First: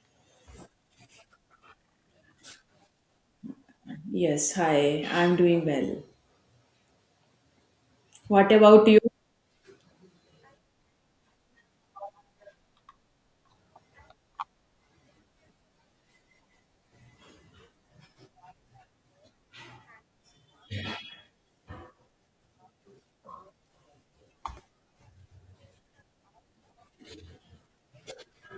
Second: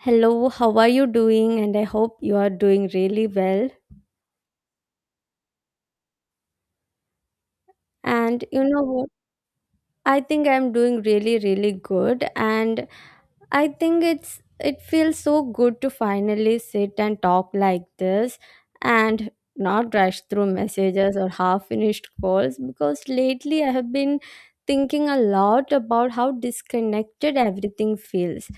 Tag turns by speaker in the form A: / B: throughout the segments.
A: Hello, how are you doing? And I hope you are doing really well.
B: Yes, hi. I'm doing well.
A: And
B: What about you?
A: I think I'm doing really, really good. And I think it feels so good to finally sit and talk like this and not rush through messages or half finished calls because lately I have been thinking a lot about how disconnected everything feels.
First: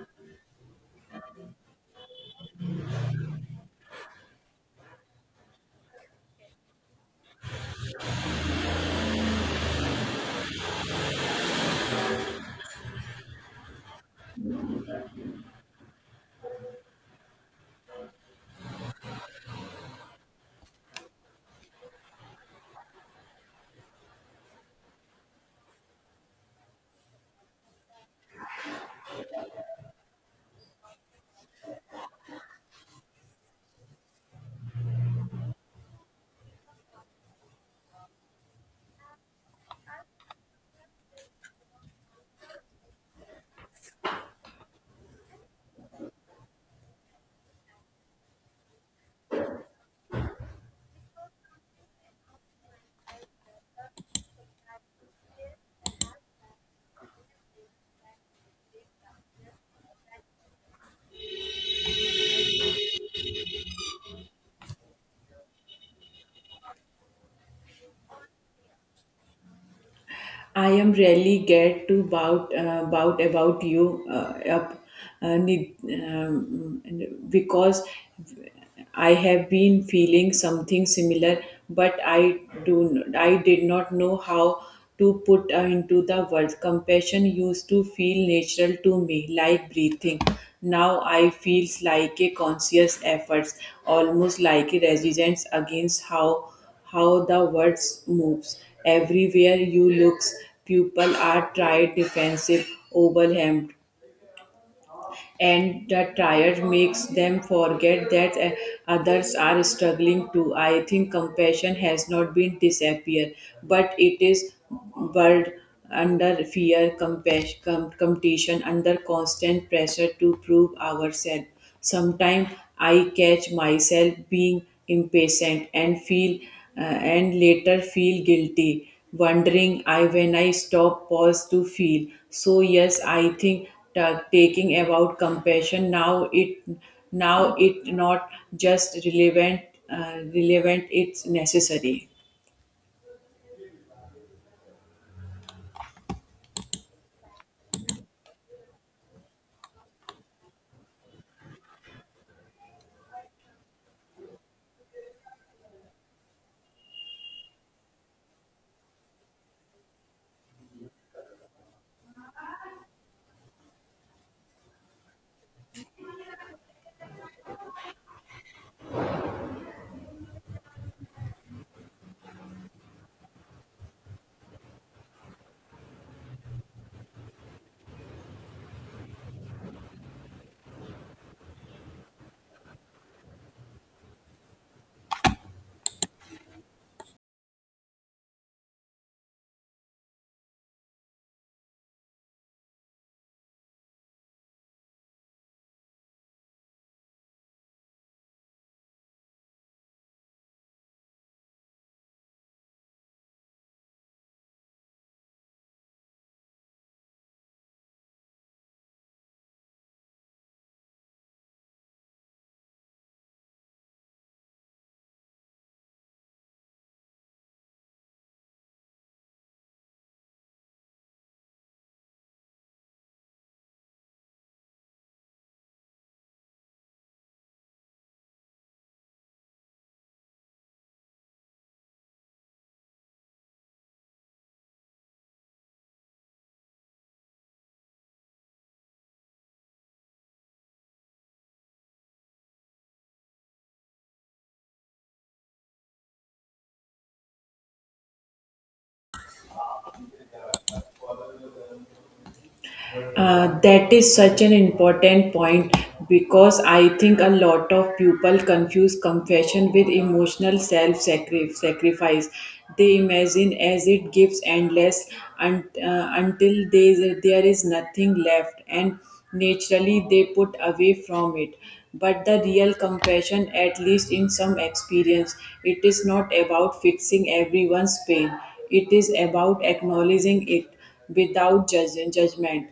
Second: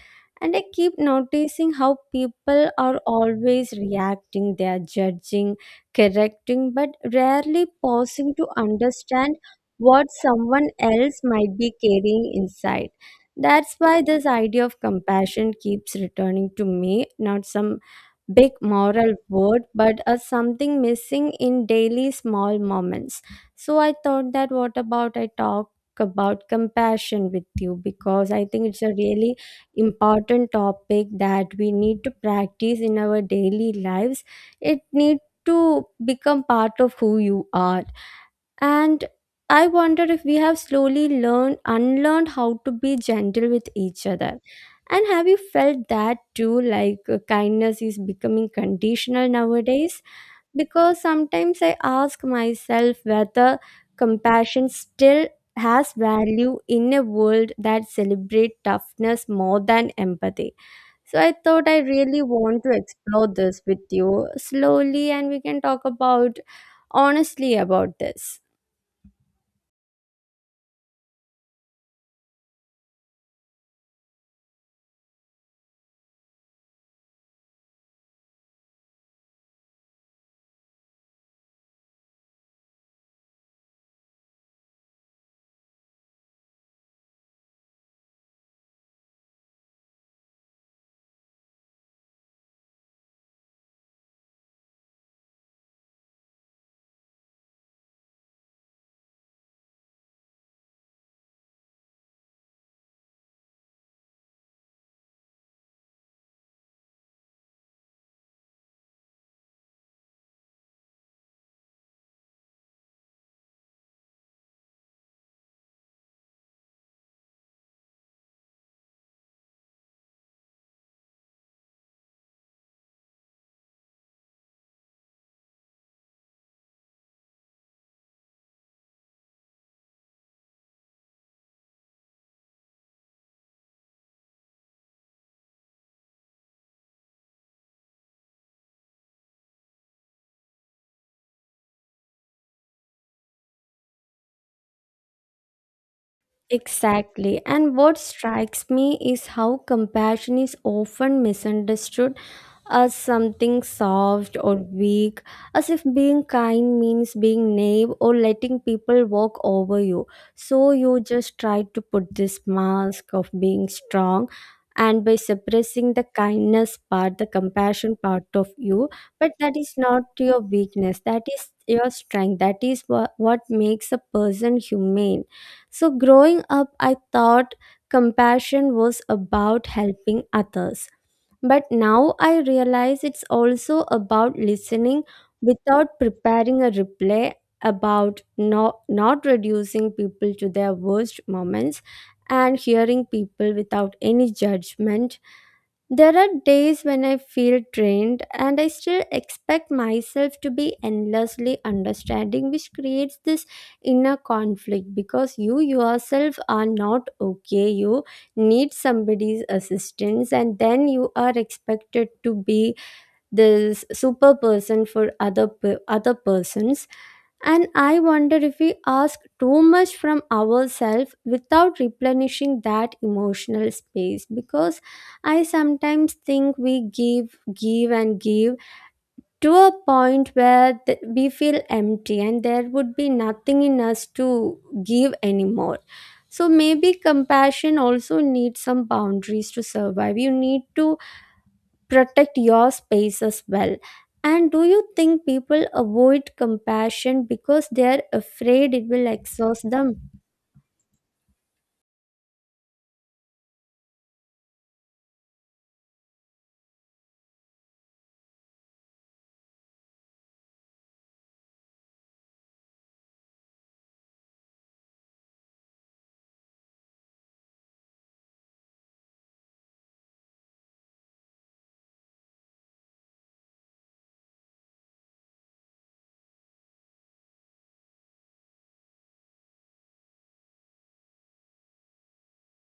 A: And I keep noticing how people are always reacting, they are judging, correcting, but rarely pausing to understand what someone else might be carrying inside. That's why this idea of compassion keeps returning to me, not some big moral word, but as something missing in daily small moments. So I thought that what about I talk about compassion with you because I think it's a really important topic that we need to practice in our daily lives. It need to become part of who you are and I wonder if we have slowly learned, unlearned how to be gentle with each other. And have you felt that too? Like kindness is becoming conditional nowadays? Because sometimes I ask myself whether compassion still has value in a world that celebrates toughness more than empathy. So I thought I really want to explore this with you slowly and we can talk about honestly about this.
B: I am really get to bout bout about you up need, because I have been feeling something similar, but I did not know how to put into the world. Compassion used to feel natural to me, like breathing. Now I feels like a conscious effort, almost like a resistance against how the words moves. Everywhere you looks, people are tired, defensive, overwhelmed, and the tired makes them forget that others are struggling too. I think compassion has not been disappear, but it is buried under fear, compassion, competition, under constant pressure to prove ourselves. Sometimes I catch myself being impatient and feel and later feel guilty, wondering I when I stop, pause to feel. So yes, I think taking about compassion now it not just relevant it's necessary.
A: Exactly. And what strikes me is how compassion is often misunderstood as something soft or weak, as if being kind means being naive or letting people walk over you. So you just try to put this mask of being strong. And by suppressing the kindness part, the compassion part of you, but that is not your weakness, that is your strength, that is what makes a person humane. So, growing up, I thought compassion was about helping others, but now I realize it's also about listening without preparing a replay, about not reducing people to their worst moments and hearing people without any judgment. There are days when I feel drained and I still expect myself to be endlessly understanding, which creates this inner conflict because you yourself are not okay. You need somebody's assistance and then you are expected to be this super person for other persons and I wonder if we ask too much from ourselves without replenishing that emotional space because I sometimes think we give and give to a point where we feel empty and there would be nothing in us to give anymore. So maybe compassion also needs some boundaries to survive. You need to protect your space as well. And do you think people avoid compassion because they're afraid it will exhaust them?
B: That is such an important point because I think a lot of people confuse confession with emotional self sacrifice. They imagine as it gives endless until they, there is nothing left, and naturally they put away from it. But the real compassion, at least in some experience, it is not about fixing everyone's pain, it is about acknowledging it without judgment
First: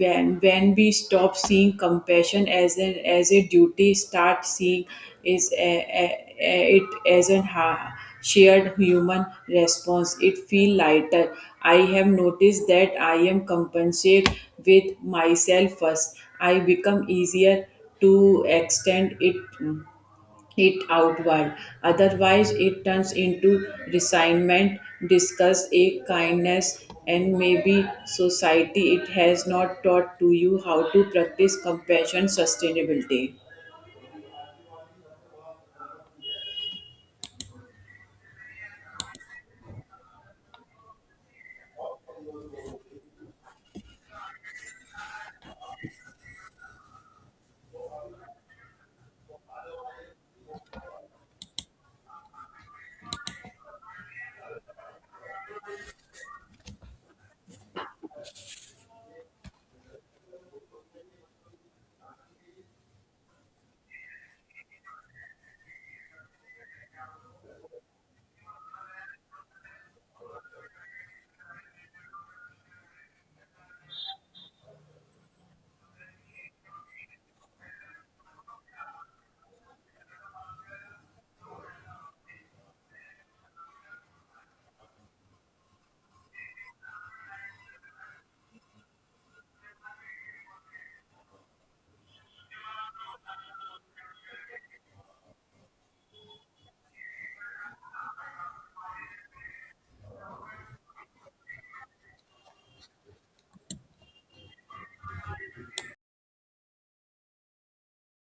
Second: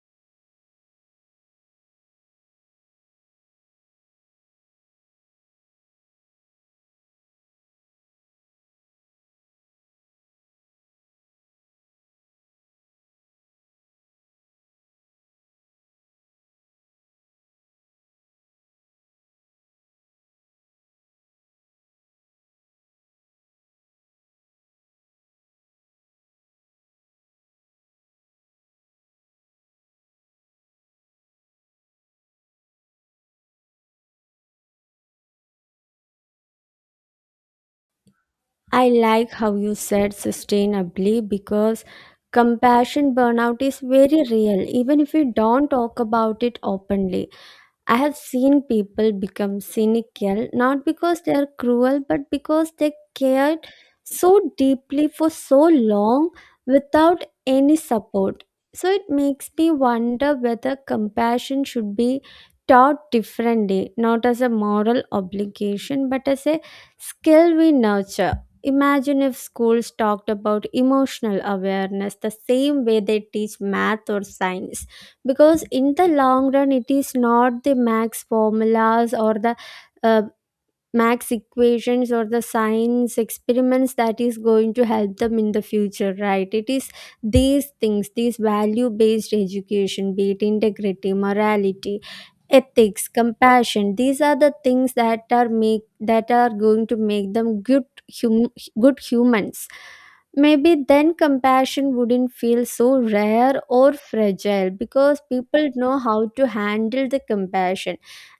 B: when we stop seeing compassion as an as a duty start seeing is it as shared human response it feel lighter. I have noticed that I am compensate with myself first I become easier to extend it outward. Otherwise, it turns into resignment, disgust, a kindness, and maybe society. It has not taught to you how to practice compassion, sustainability.
A: I like how you said sustainably because compassion burnout is very real, even if we don't talk about it openly. I have seen people become cynical not because they are cruel but because they cared so deeply for so long without any support. So it makes me wonder whether compassion should be taught differently, not as a moral obligation but as a skill we nurture. Imagine if schools talked about emotional awareness the same way they teach math or science because in the long run it is not the max formulas or the uh, max equations or the science experiments that is going to help them in the future, right? It is these things, these value based education, be it integrity, morality, ethics, compassion, these are the things that are going to make them hum, good humans. Maybe then compassion wouldn't feel so rare or fragile because people know how to handle the compassion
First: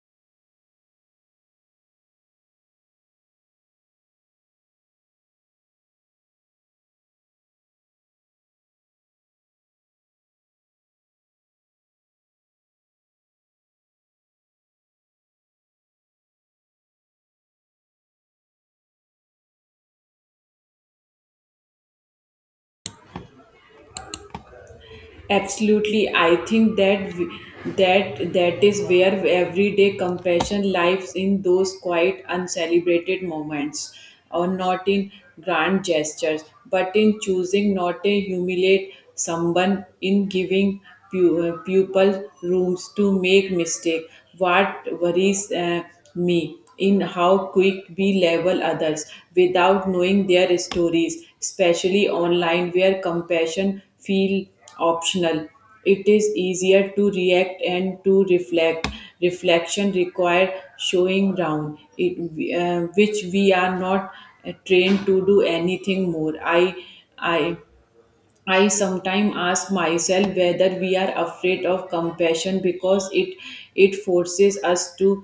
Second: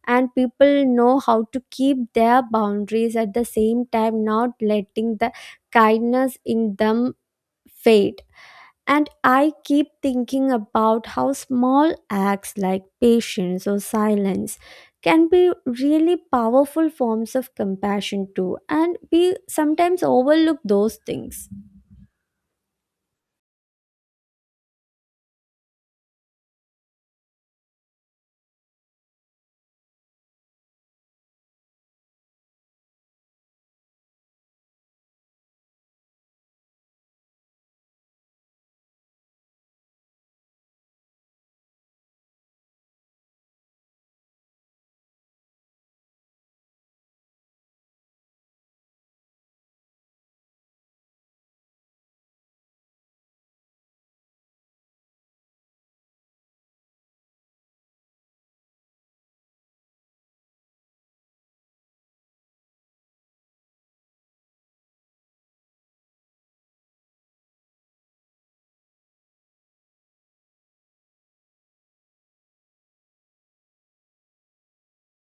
A: and people know how to keep their boundaries at the same time, not letting the kindness in them fade. And I keep thinking about how small acts like patience or silence can be really powerful forms of compassion too. And we sometimes overlook those things.
B: Absolutely, I think that w- that that is where everyday compassion lives in those quiet, uncelebrated moments, or not in grand gestures, but in choosing not to humiliate someone, in giving pupil rooms to make mistake. What worries me in how quick we level others without knowing their stories, especially online where compassion feel optional. It is easier to react and to reflect. Reflection require showing down, which we are not trained to do anything more. I I sometimes ask myself whether we are afraid of compassion because it forces us to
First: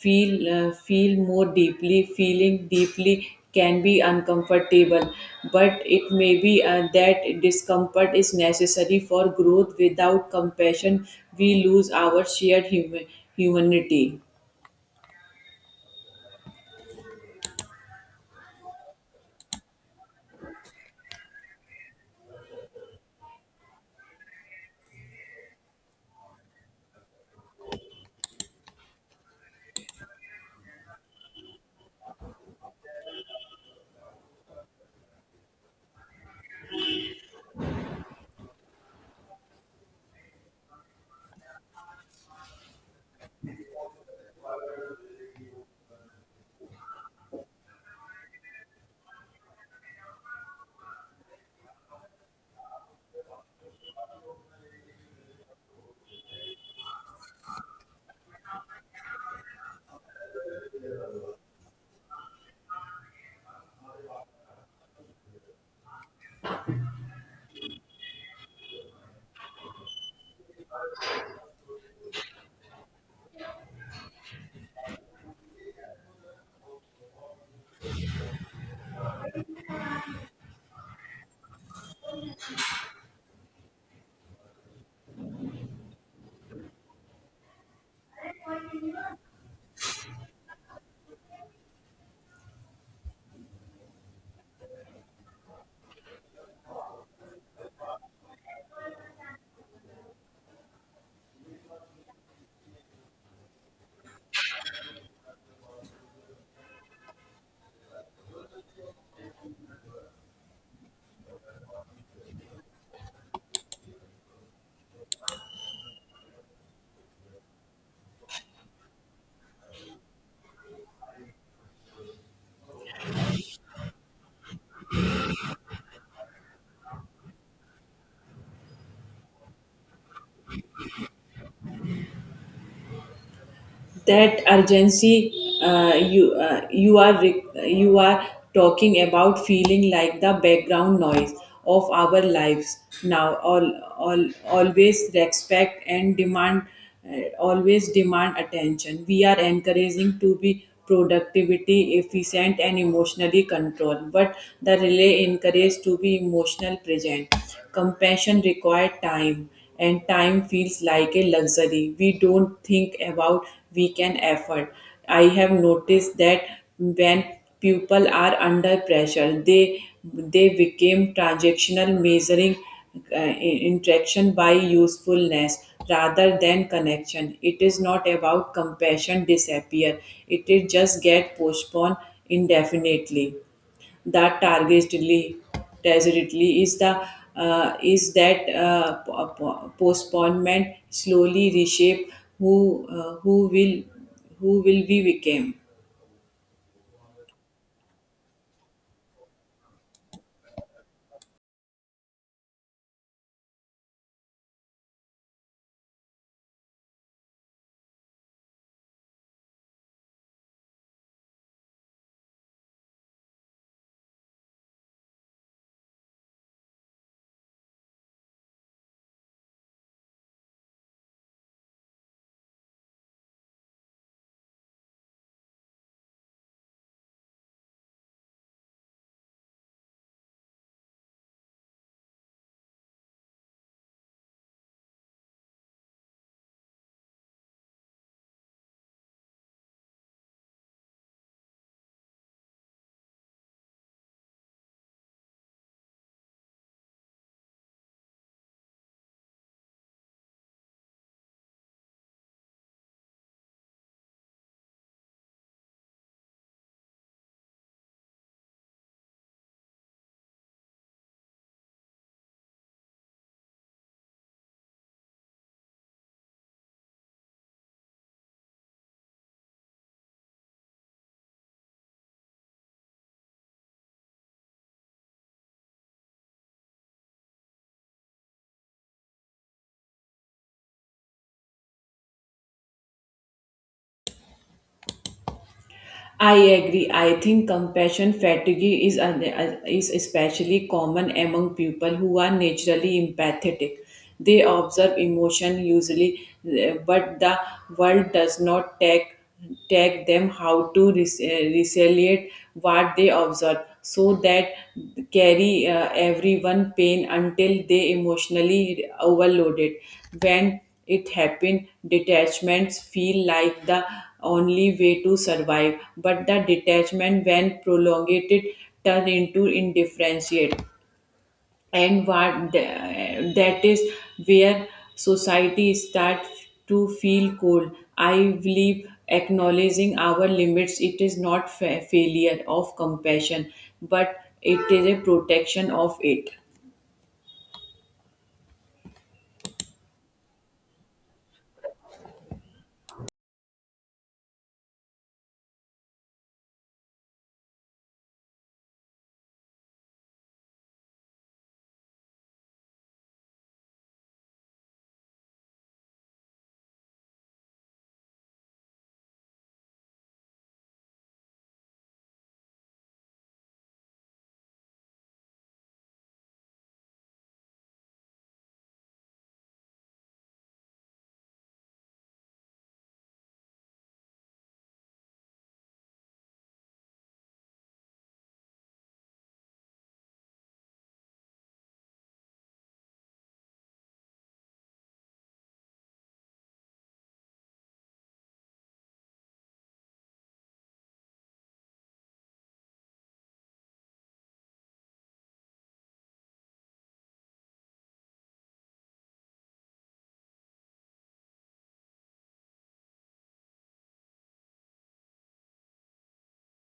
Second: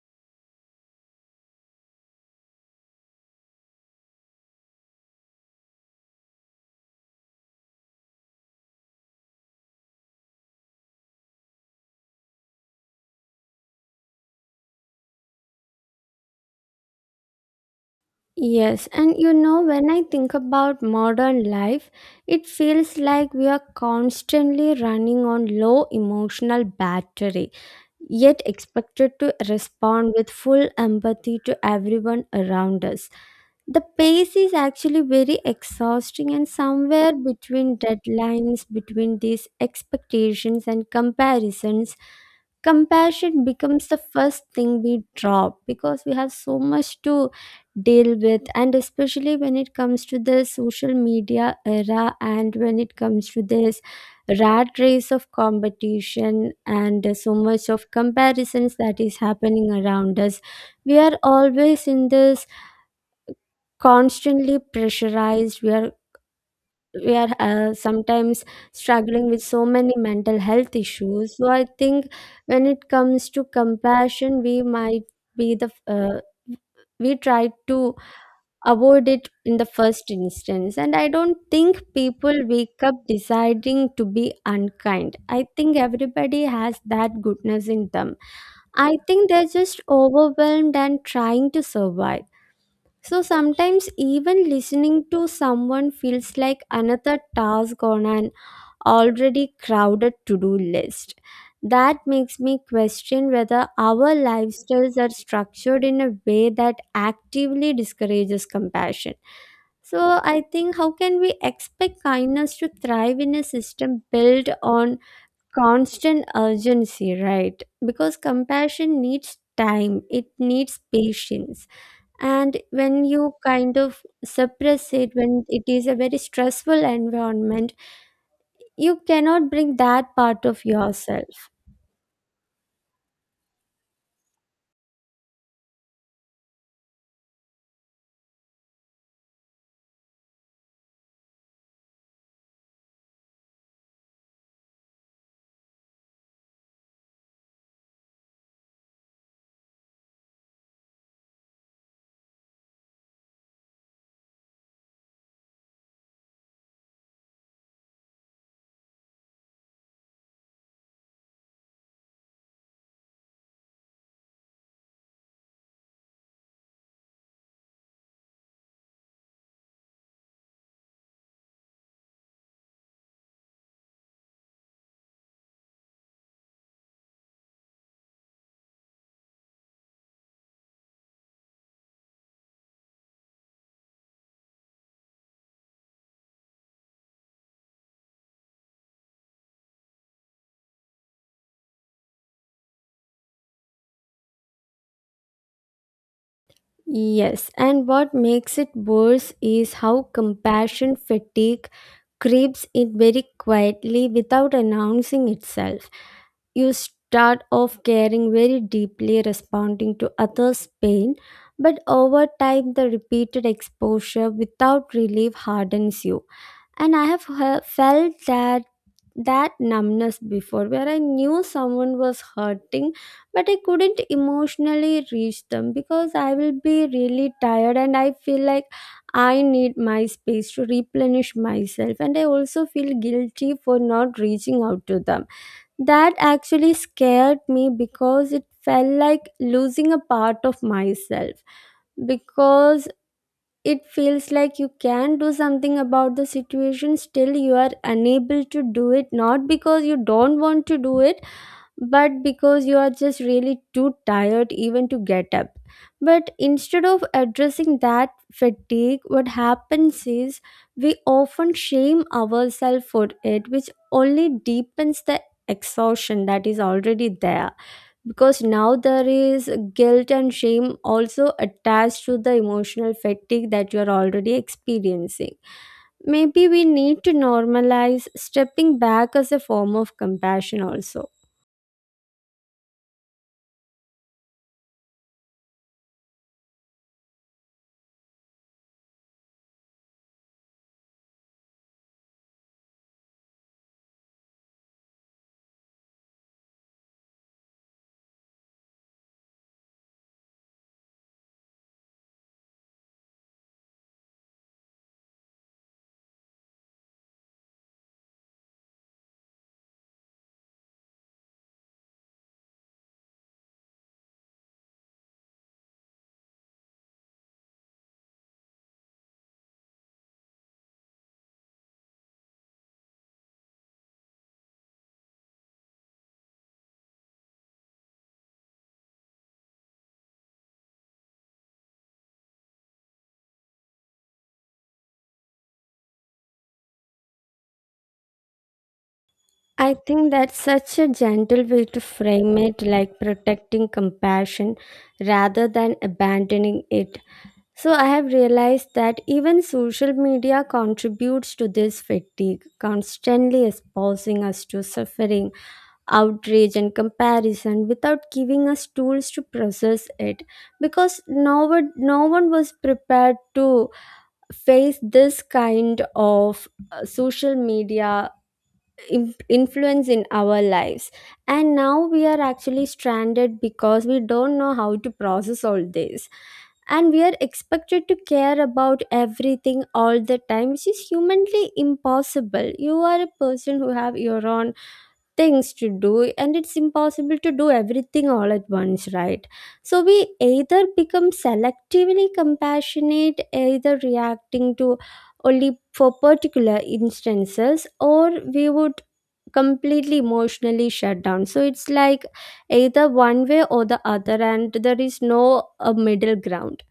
B: feel more deeply. Feeling deeply can be uncomfortable, but it may be that discomfort is necessary for growth. Without compassion, we lose our shared humanity.
A: Yes, and you know, when I think about modern life, it feels like we are constantly running on low emotional battery, yet expected to respond with full empathy to everyone around us. The pace is actually very exhausting, and somewhere between deadlines, between these expectations and comparisons, compassion becomes the first thing we drop because we have so much to deal with and especially when it comes to the social media era and when it comes to this rat race of competition and so much of comparisons that is happening around us we are always in this constantly pressurized, we are sometimes struggling with so many mental health issues. So I think when it comes to compassion, we might be the we try to avoid it in the first instance and I don't think people wake up deciding to be unkind. I think everybody has that goodness in them. I think they're just overwhelmed and trying to survive, so sometimes even listening to someone feels like another task on an already crowded to-do list. That makes me question whether our lifestyles are structured in a way that actively discourages compassion. So I think, how can we expect kindness to thrive in a system built on constant urgency, right? Because compassion needs time, it needs patience. And when you kind of suppress it, when it is a very stressful environment, you cannot bring that part of yourself.
B: That urgency you are you are talking about feeling like the background noise of our lives now all always respect and demand always demand attention. We are encouraging to be productivity efficient and emotionally controlled but the relay encouraged to be emotional present. Compassion requires time, and time feels like a luxury we don't think about we can afford. I have noticed that when people are under pressure, they became transactional, measuring uh, interaction by usefulness rather than connection. It is not about compassion disappear. It is just get postponed indefinitely. That targetedly is the is that po- po- postponement slowly reshape who will who will we become.
A: Yes, and what makes it worse is how compassion fatigue creeps in very quietly without announcing itself. You start off caring very deeply, responding to others' pain, but over time, the repeated exposure without relief hardens you. And I have felt that that numbness before where I knew someone was hurting but I couldn't emotionally reach them because I will be really tired and I feel like I need my space to replenish myself and I also feel guilty for not reaching out to them. That actually scared me because it felt like losing a part of myself. Because it feels like you can do something about the situation, still, you are unable to do it, not because you don't want to do it, but because you are just really too tired even to get up. But instead of addressing that fatigue, what happens is we often shame ourselves for it, which only deepens the exhaustion that is already there. Because now there is guilt and shame also attached to the emotional fatigue that you are already experiencing. Maybe we need to normalize stepping back as a form of compassion also.
B: I agree. I think compassion fatigue is, is especially common among people who are naturally empathetic. They observe emotion usually, eh, but the world does not take them how to resiliate what they observe so that carry everyone pain until they emotionally overloaded. When it happened detachments feel like the only way to survive, but the detachment, when prolonged, it turn into indifference. And that is where society starts to feel cold. I believe acknowledging our limits, it is not failure of compassion, but it is a protection of it.
A: I think that's such a gentle way to frame it, like protecting compassion rather than abandoning it. So, I have realized that even social media contributes to this fatigue, constantly exposing us to suffering, outrage, and comparison without giving us tools to process it. Because no one, no one was prepared to face this kind of social media influence in our lives and now we are actually stranded because we don't know how to process all this and we are expected to care about everything all the time, which is humanly impossible. You are a person who have your own things to do and it's impossible to do everything all at once, right? So we either become selectively compassionate, either reacting to only for particular instances, or we would completely emotionally shut down. So it's like either one way or the other and there is no a middle ground.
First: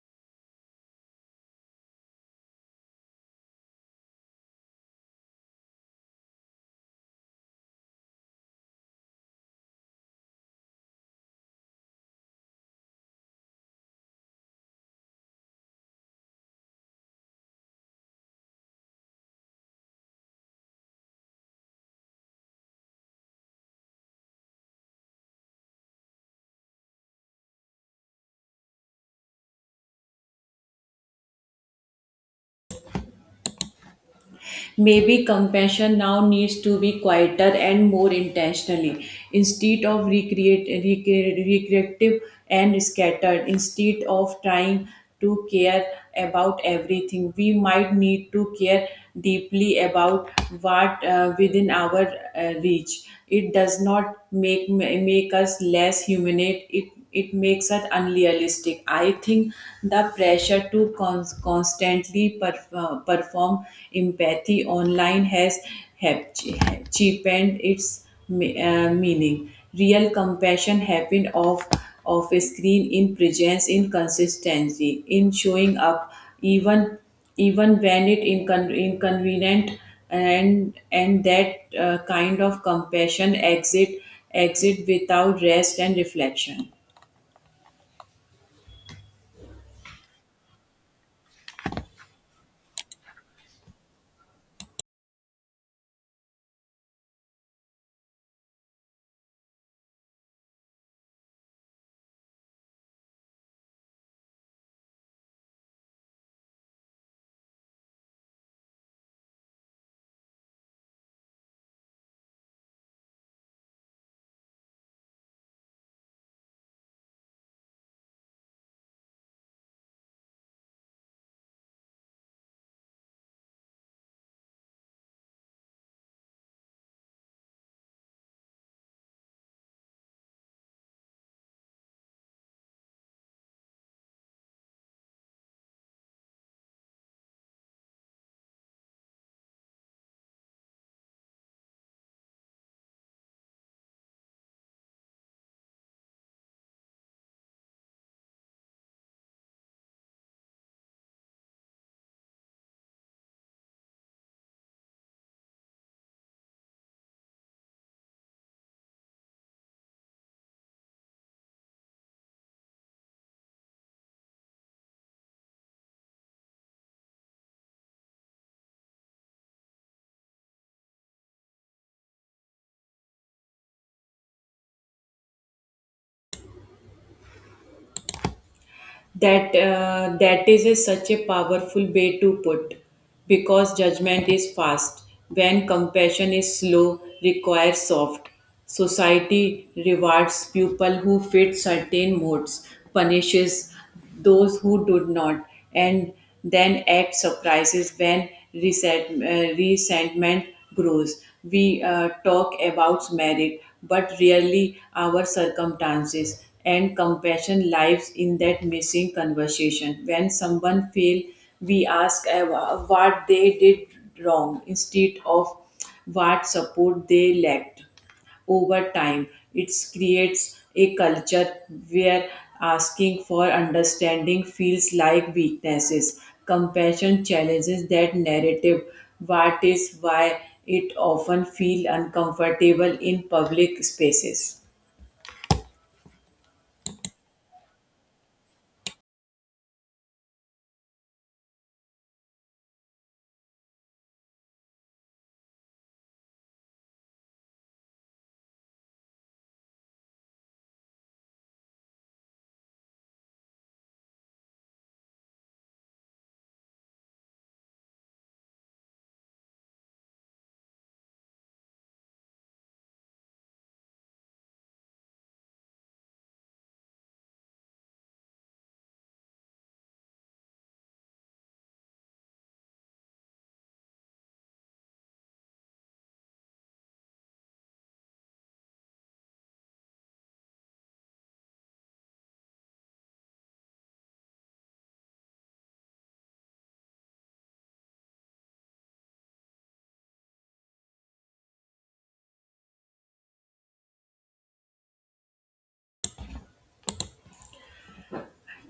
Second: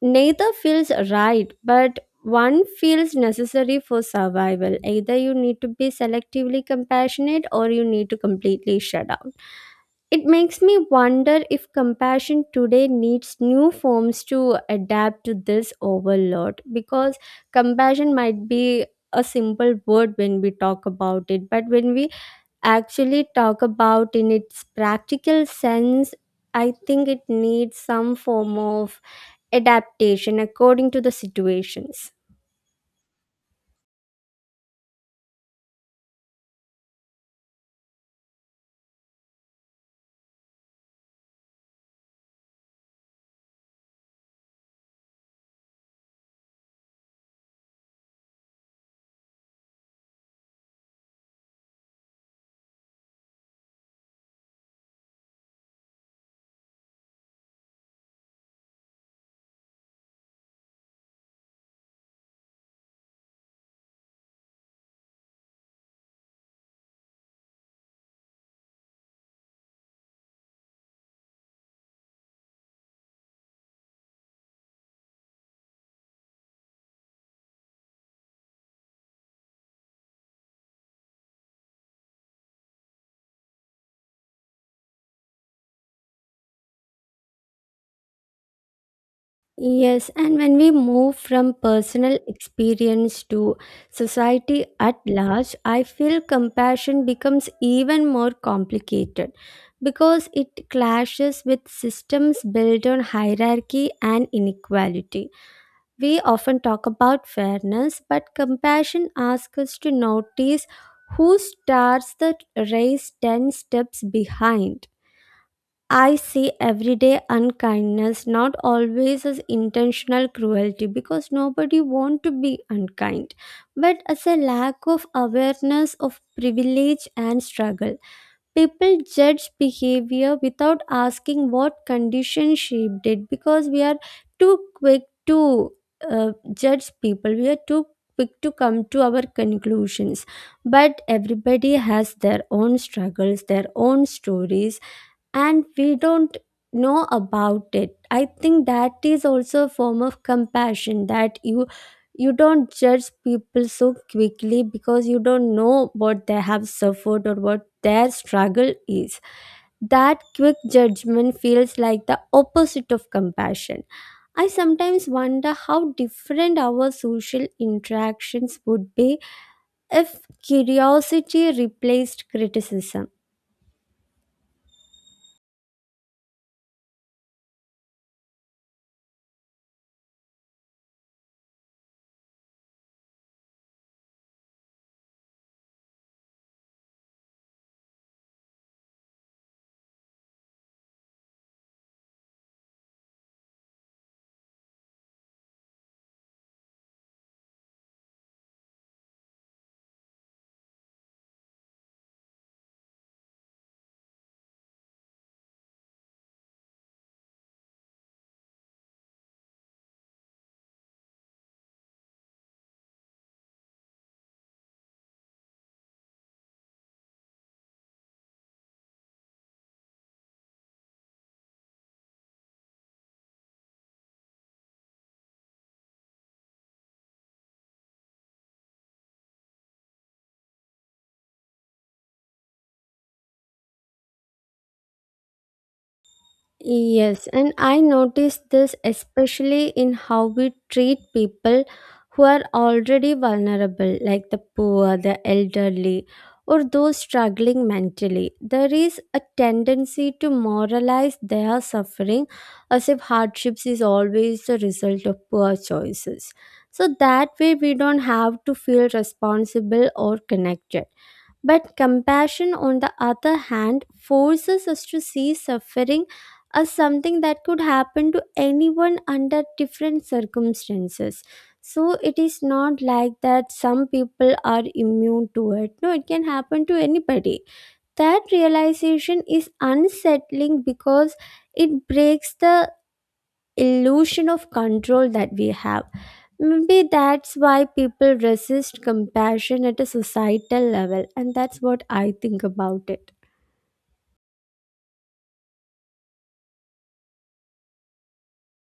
A: Neither feels right, but one feels necessary for survival. Either you need to be selectively compassionate or you need to completely shut down. It makes me wonder if compassion today needs new forms to adapt to this overload because compassion might be a simple word when we talk about it, but when we actually talk about in its practical sense, I think it needs some form of adaptation according to the situations.
B: Maybe compassion now needs to be quieter and more intentionally. Instead of recreative and scattered, instead of trying to care about everything, we might need to care deeply about what within our reach. It does not make us less humanate. It makes it unrealistic. I think the pressure to constantly perform empathy online has have cheapened its meaning. Real compassion happened off of a screen in presence in consistency in showing up even even when it inconvenient, and that kind of compassion exit without rest and reflection.
A: Yes, and when we move from personal experience to society at large, I feel compassion becomes even more complicated because it clashes with systems built on hierarchy and inequality. We often talk about fairness, but compassion asks us to notice who starts the race 10 steps behind. I see everyday unkindness not always as intentional cruelty, because nobody want to be unkind, but as a lack of awareness of privilege and struggle. People judge behavior without asking what condition shaped it because we are too quick to judge people. We are too quick to come to our conclusions but everybody has their own struggles, their own stories, and we don't know about it. I think that is also a form of compassion, that you don't judge people so quickly because you don't know what they have suffered or what their struggle is. That quick judgment feels like the opposite of compassion. I sometimes wonder how different our social interactions would be if curiosity replaced criticism.
B: That that is such a powerful way to put because judgment is fast when compassion is slow requires soft. Society rewards people who fit certain modes, punishes those who do not, and then act surprises when resentment grows. We talk about merit, but really our circumstances and compassion lives in that missing conversation. When someone fails, we ask what they did wrong instead of what support they lacked over time. It creates a culture where asking for understanding feels like weaknesses. Compassion challenges that narrative. What is why it often feels uncomfortable in public spaces.
A: Yes, and I noticed this especially in how we treat people who are already vulnerable, like the poor, the elderly, or those struggling mentally. There is a tendency to moralize their suffering as if hardships is always the result of poor choices. So that way, we don't have to feel responsible or connected. But compassion, on the other hand, forces us to see suffering as something that could happen to anyone under different circumstances. So it is not like that some people are immune to it. No, it can happen to anybody. That realization is unsettling because it breaks the illusion of control that we have. Maybe that's why people resist compassion at a societal level, and that's what I think about it.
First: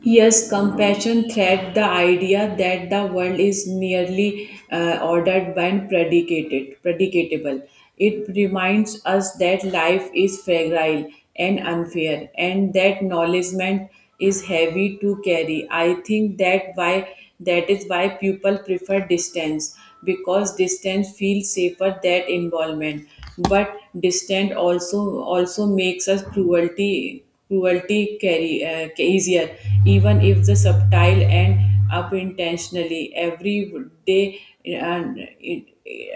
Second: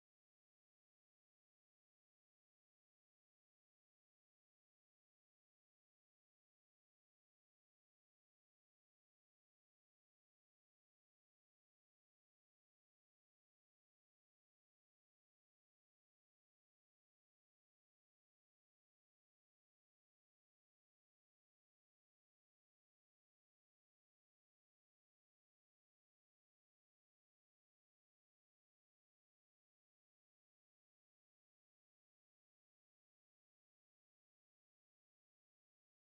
B: Yes, compassion thread the idea that the world is merely ordered by and predicatable. It reminds us that life is fragile and unfair, and that knowledgement is heavy to carry. I think that why that is why people prefer distance because distance feels safer than involvement. But distance also makes us cruelty carry, easier, even if the subtle and up intentionally every day and it-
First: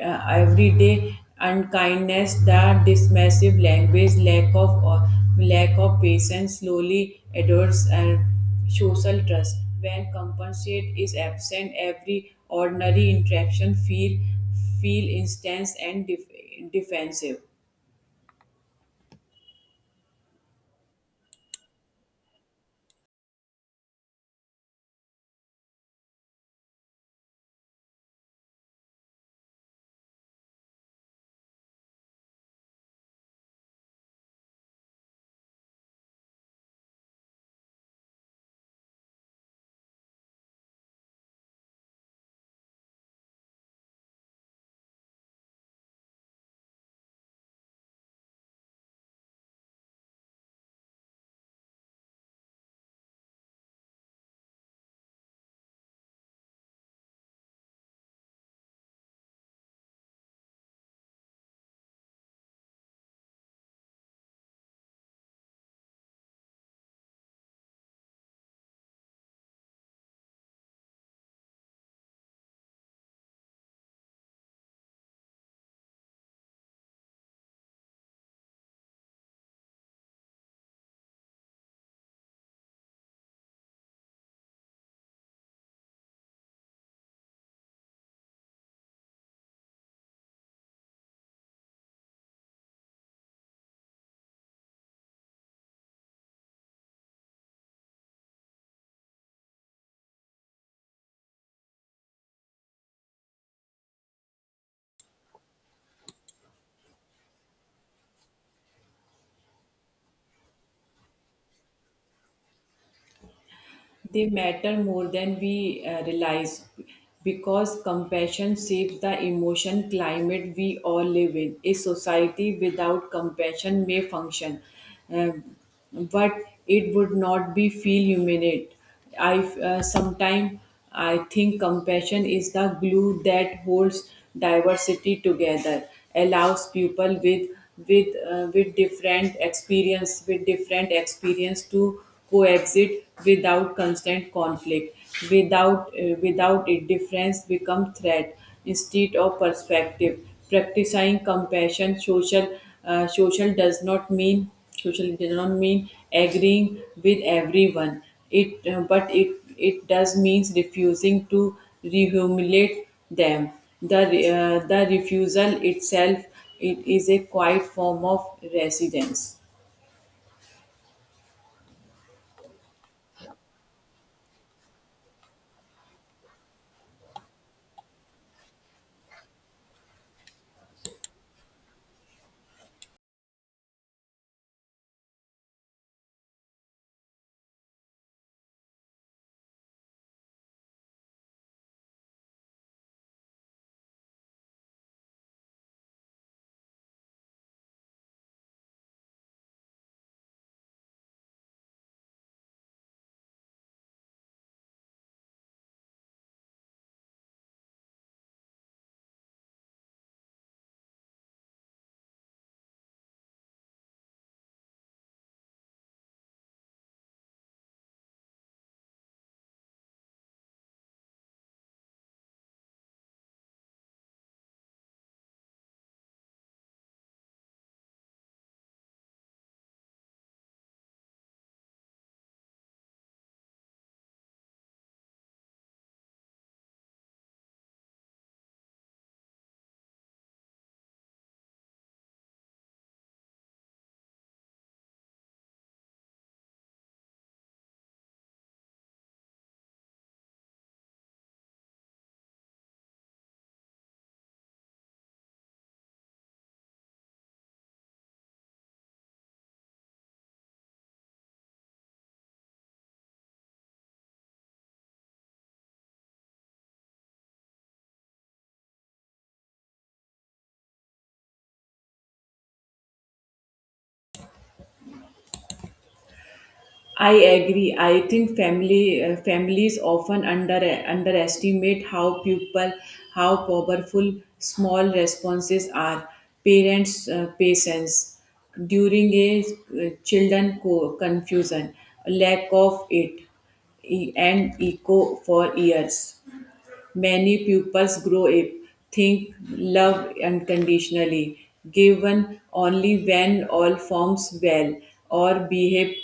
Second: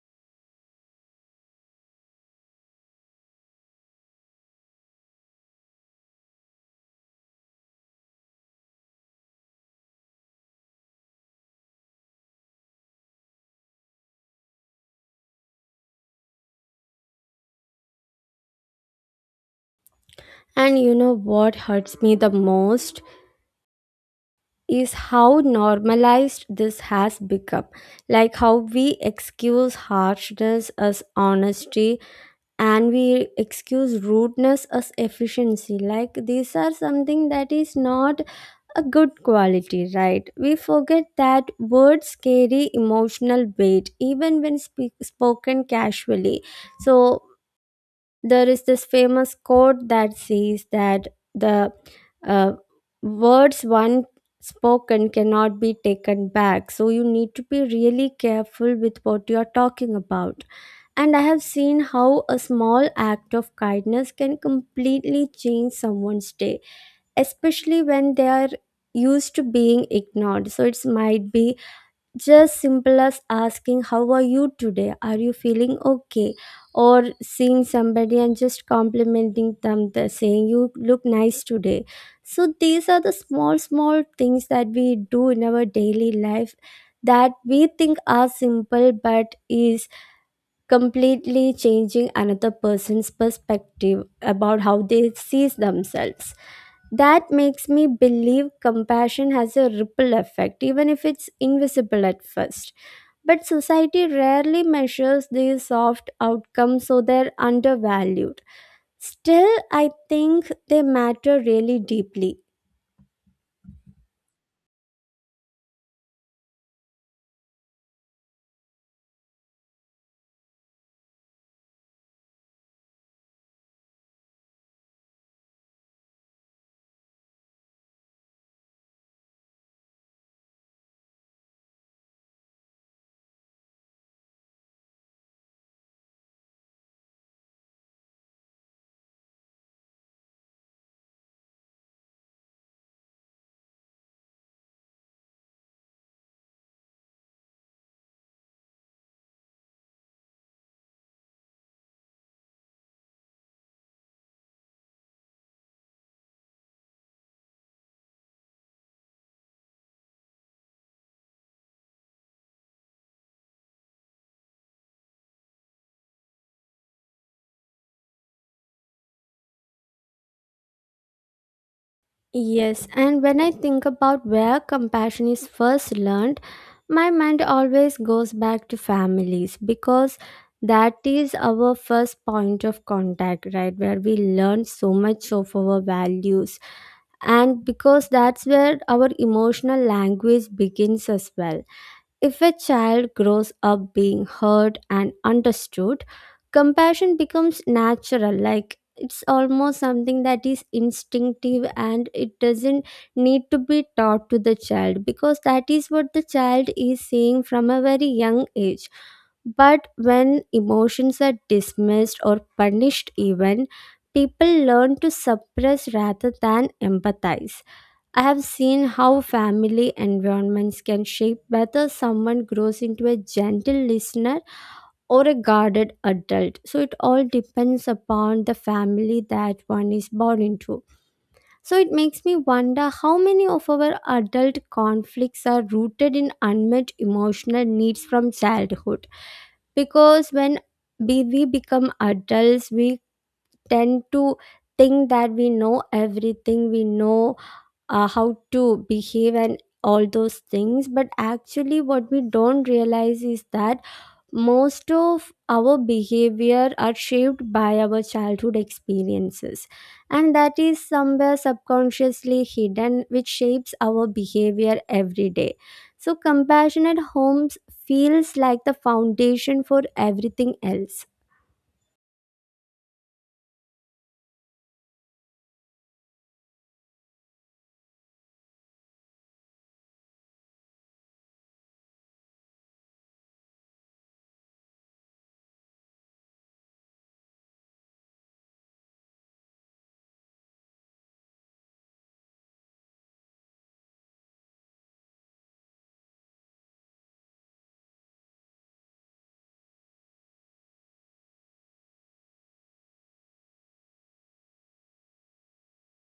B: uh, every day unkindness that dismissive language lack of patience slowly adores and social trust. When compensate is absent every ordinary interaction feel intense and defensive.
A: And you know what hurts me the most is how normalized this has become. Like how we excuse harshness as honesty, and we excuse rudeness as efficiency. Like these are something that is not a good quality, right? We forget that words carry emotional weight even when spoken casually. So there is this famous quote that says that the uh, words one spoken cannot be taken back. So you need to be really careful with what you are talking about. And I have seen how a small act of kindness can completely change someone's day, especially when they are used to being ignored. So it might be just simple as asking, how are you today, are you feeling okay, or seeing somebody and just complimenting them the saying, you look nice today. So these are the small small things that we do in our daily life that we think are simple but is completely changing another person's perspective about how they sees themselves. That makes me believe compassion has a ripple effect, even if it's invisible at first. But society rarely measures these soft outcomes, so they're undervalued. Still, I think they matter really deeply.
B: They matter more than we realize because compassion shapes the emotion climate we all live in. A society without compassion may function, uh, but it would not be feel humanate. I sometimes I think compassion is the glue that holds diversity together, allows people with with different experience to coexist without constant conflict, without without it difference become threat instead of perspective. Practicing compassion, uh, social does not mean social does not mean agreeing with everyone. It but it does means refusing to rehumiliate them. The the refusal itself it is a quiet form of resistance.
A: Yes, and when I think about where compassion is first learned, my mind always goes back to families, because that is our first point of contact, right? Where we learn so much of our values, and because that's where our emotional language begins as well. If a child grows up being heard and understood, compassion becomes natural, like it's almost something that is instinctive and it doesn't need to be taught to the child, because that is what the child is seeing from a very young age. But when emotions are dismissed or punished, even people learn to suppress rather than empathize. I have seen how family environments can shape whether someone grows into a gentle listener or a guarded adult. So it all depends upon the family that one is born into. So it makes me wonder how many of our adult conflicts are rooted in unmet emotional needs from childhood. Because when we become adults, we tend to think that we know everything, we know how to behave and all those things, but actually what we don't realize is that most of our behavior are shaped by our childhood experiences, and that is somewhere subconsciously hidden which shapes our behavior every day. So compassionate homes feels like the foundation for everything else.
B: I agree. I think family families often underestimate how powerful small responses are. Parents' patience during a children confusion, lack of it, and echo for years. Many pupils grow up think love unconditionally, given only when all forms well or behave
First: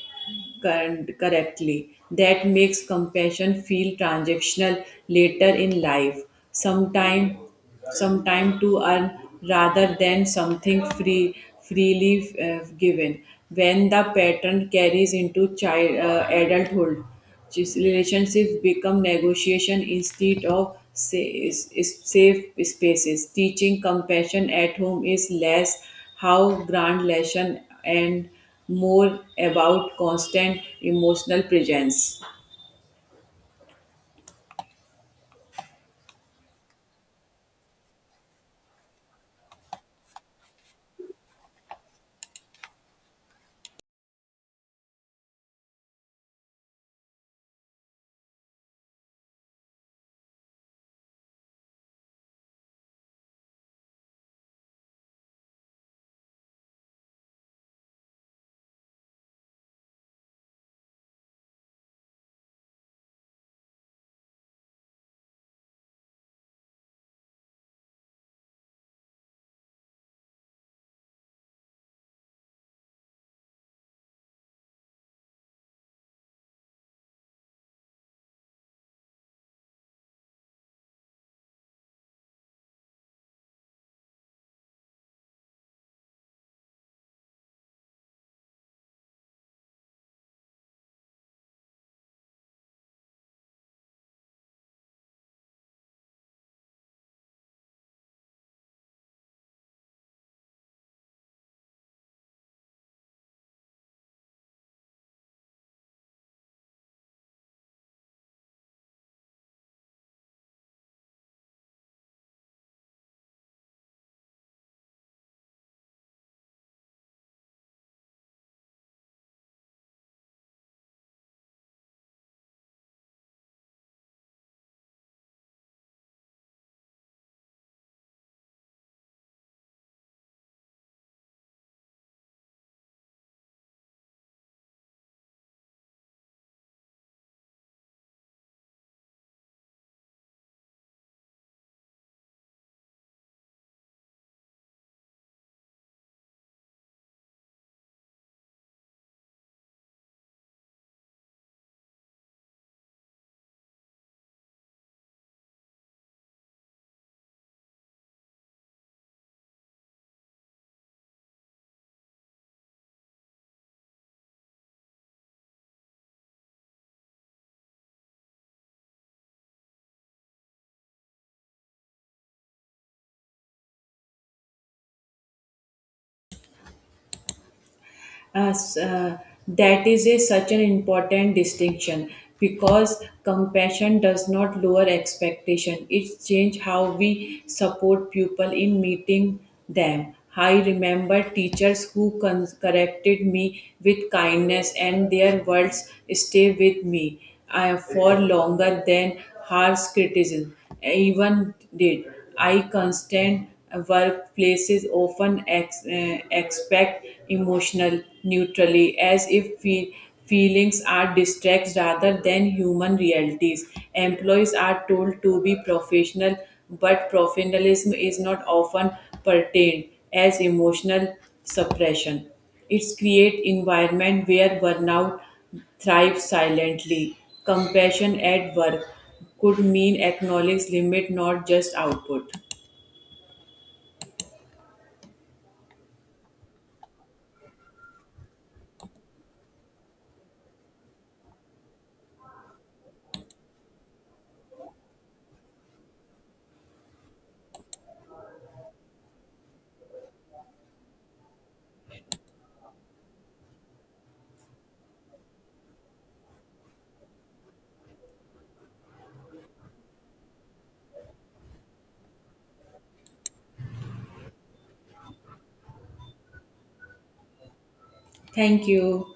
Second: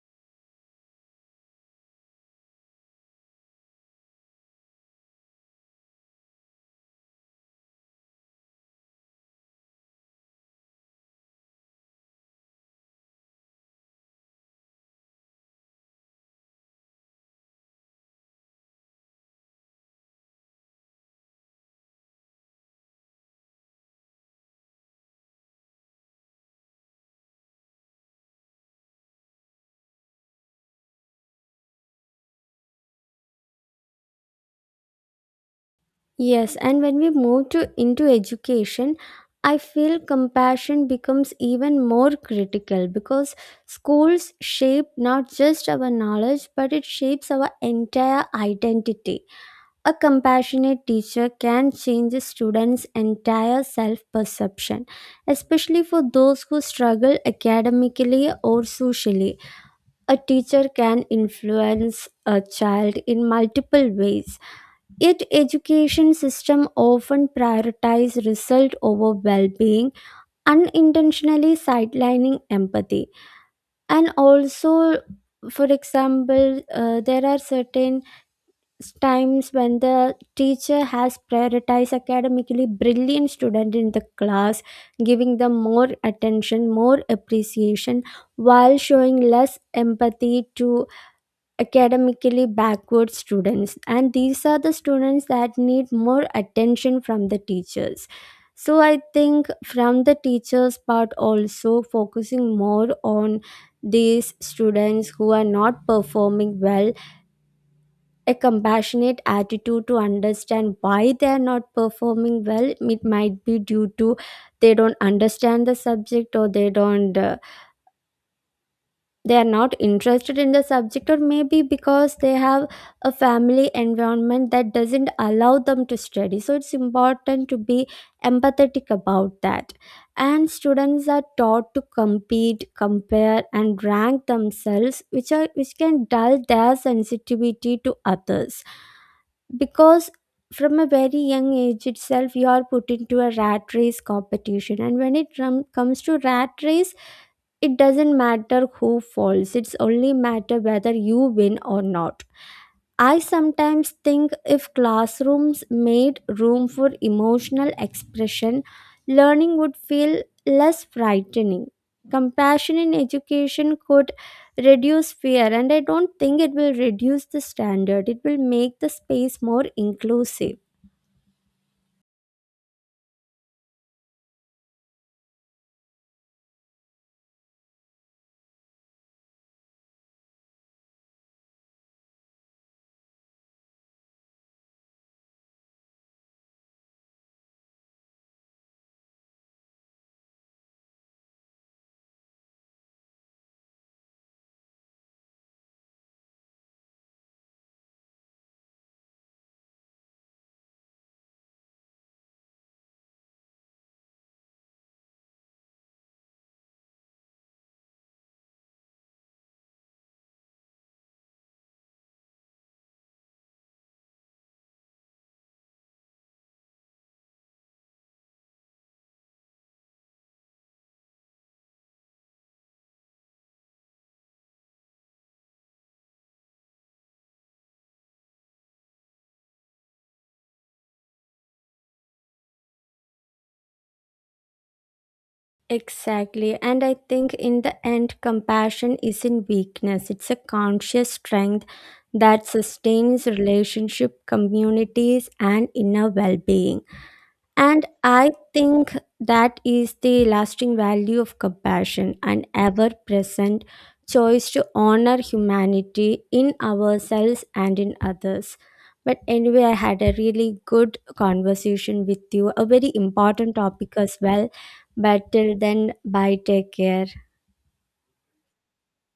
B: correctly. That makes compassion feel transactional later in life, sometime, sometime to earn rather than something free, freely given. When the pattern carries into child adulthood, just relationships become negotiation instead of safe spaces. Teaching compassion at home is less how grand lesson and more about constant emotional presence.
A: Yes, and when we move to into education, I feel compassion becomes even more critical because schools shape not just our knowledge but it shapes our entire identity. A compassionate teacher can change a student's entire self-perception, especially for those who struggle academically or socially. A teacher can influence a child in multiple ways. Yet education system often prioritize result over well-being, unintentionally sidelining empathy. And also, for example, there are certain times when the teacher has prioritized academically brilliant student in the class, giving them more attention, more appreciation, while showing less empathy to academically backward students, and these are the students that need more attention from the teachers. So I think from the teachers part also focusing more on these students who are not performing well, a compassionate attitude to understand why they are not performing well. It might be due to they don't understand the subject, or they don't they are not interested in the subject, or maybe because they have a family environment that doesn't allow them to study. So it's important to be empathetic about that. And students are taught to compete, compare and rank themselves, which are which can dull their sensitivity to others. Because from a very young age itself you are put into a rat race competition, and when it comes to rat race, it doesn't matter who falls, it's only matter whether you win or not. I sometimes think if classrooms made room for emotional expression, learning would feel less frightening. Compassion in education could reduce fear, and I don't think it will reduce the standard, it will make the space more inclusive.
B: As, uh, that is such an important distinction because compassion does not lower expectation. It changes how we support people in meeting them. I remember teachers who corrected me with kindness, and their words stay with me for longer than harsh criticism even did. I constant workplaces often expect emotional neutrality as if we feelings are distracts rather than human realities. Employees are told to be professional, but professionalism is not often pertained as emotional suppression. It's create environment where burnout thrives silently. Compassion at work could mean acknowledge limit, not just output.
A: Exactly. And I think in the end, compassion isn't weakness, it's a conscious strength that sustains relationship, communities, and inner well being. And I think that is the lasting value of compassion, an ever present choice to honor humanity in ourselves and in others. But anyway, I had a really good conversation with you, a very important topic as well. But till then, bye, take care.
B: Thank you.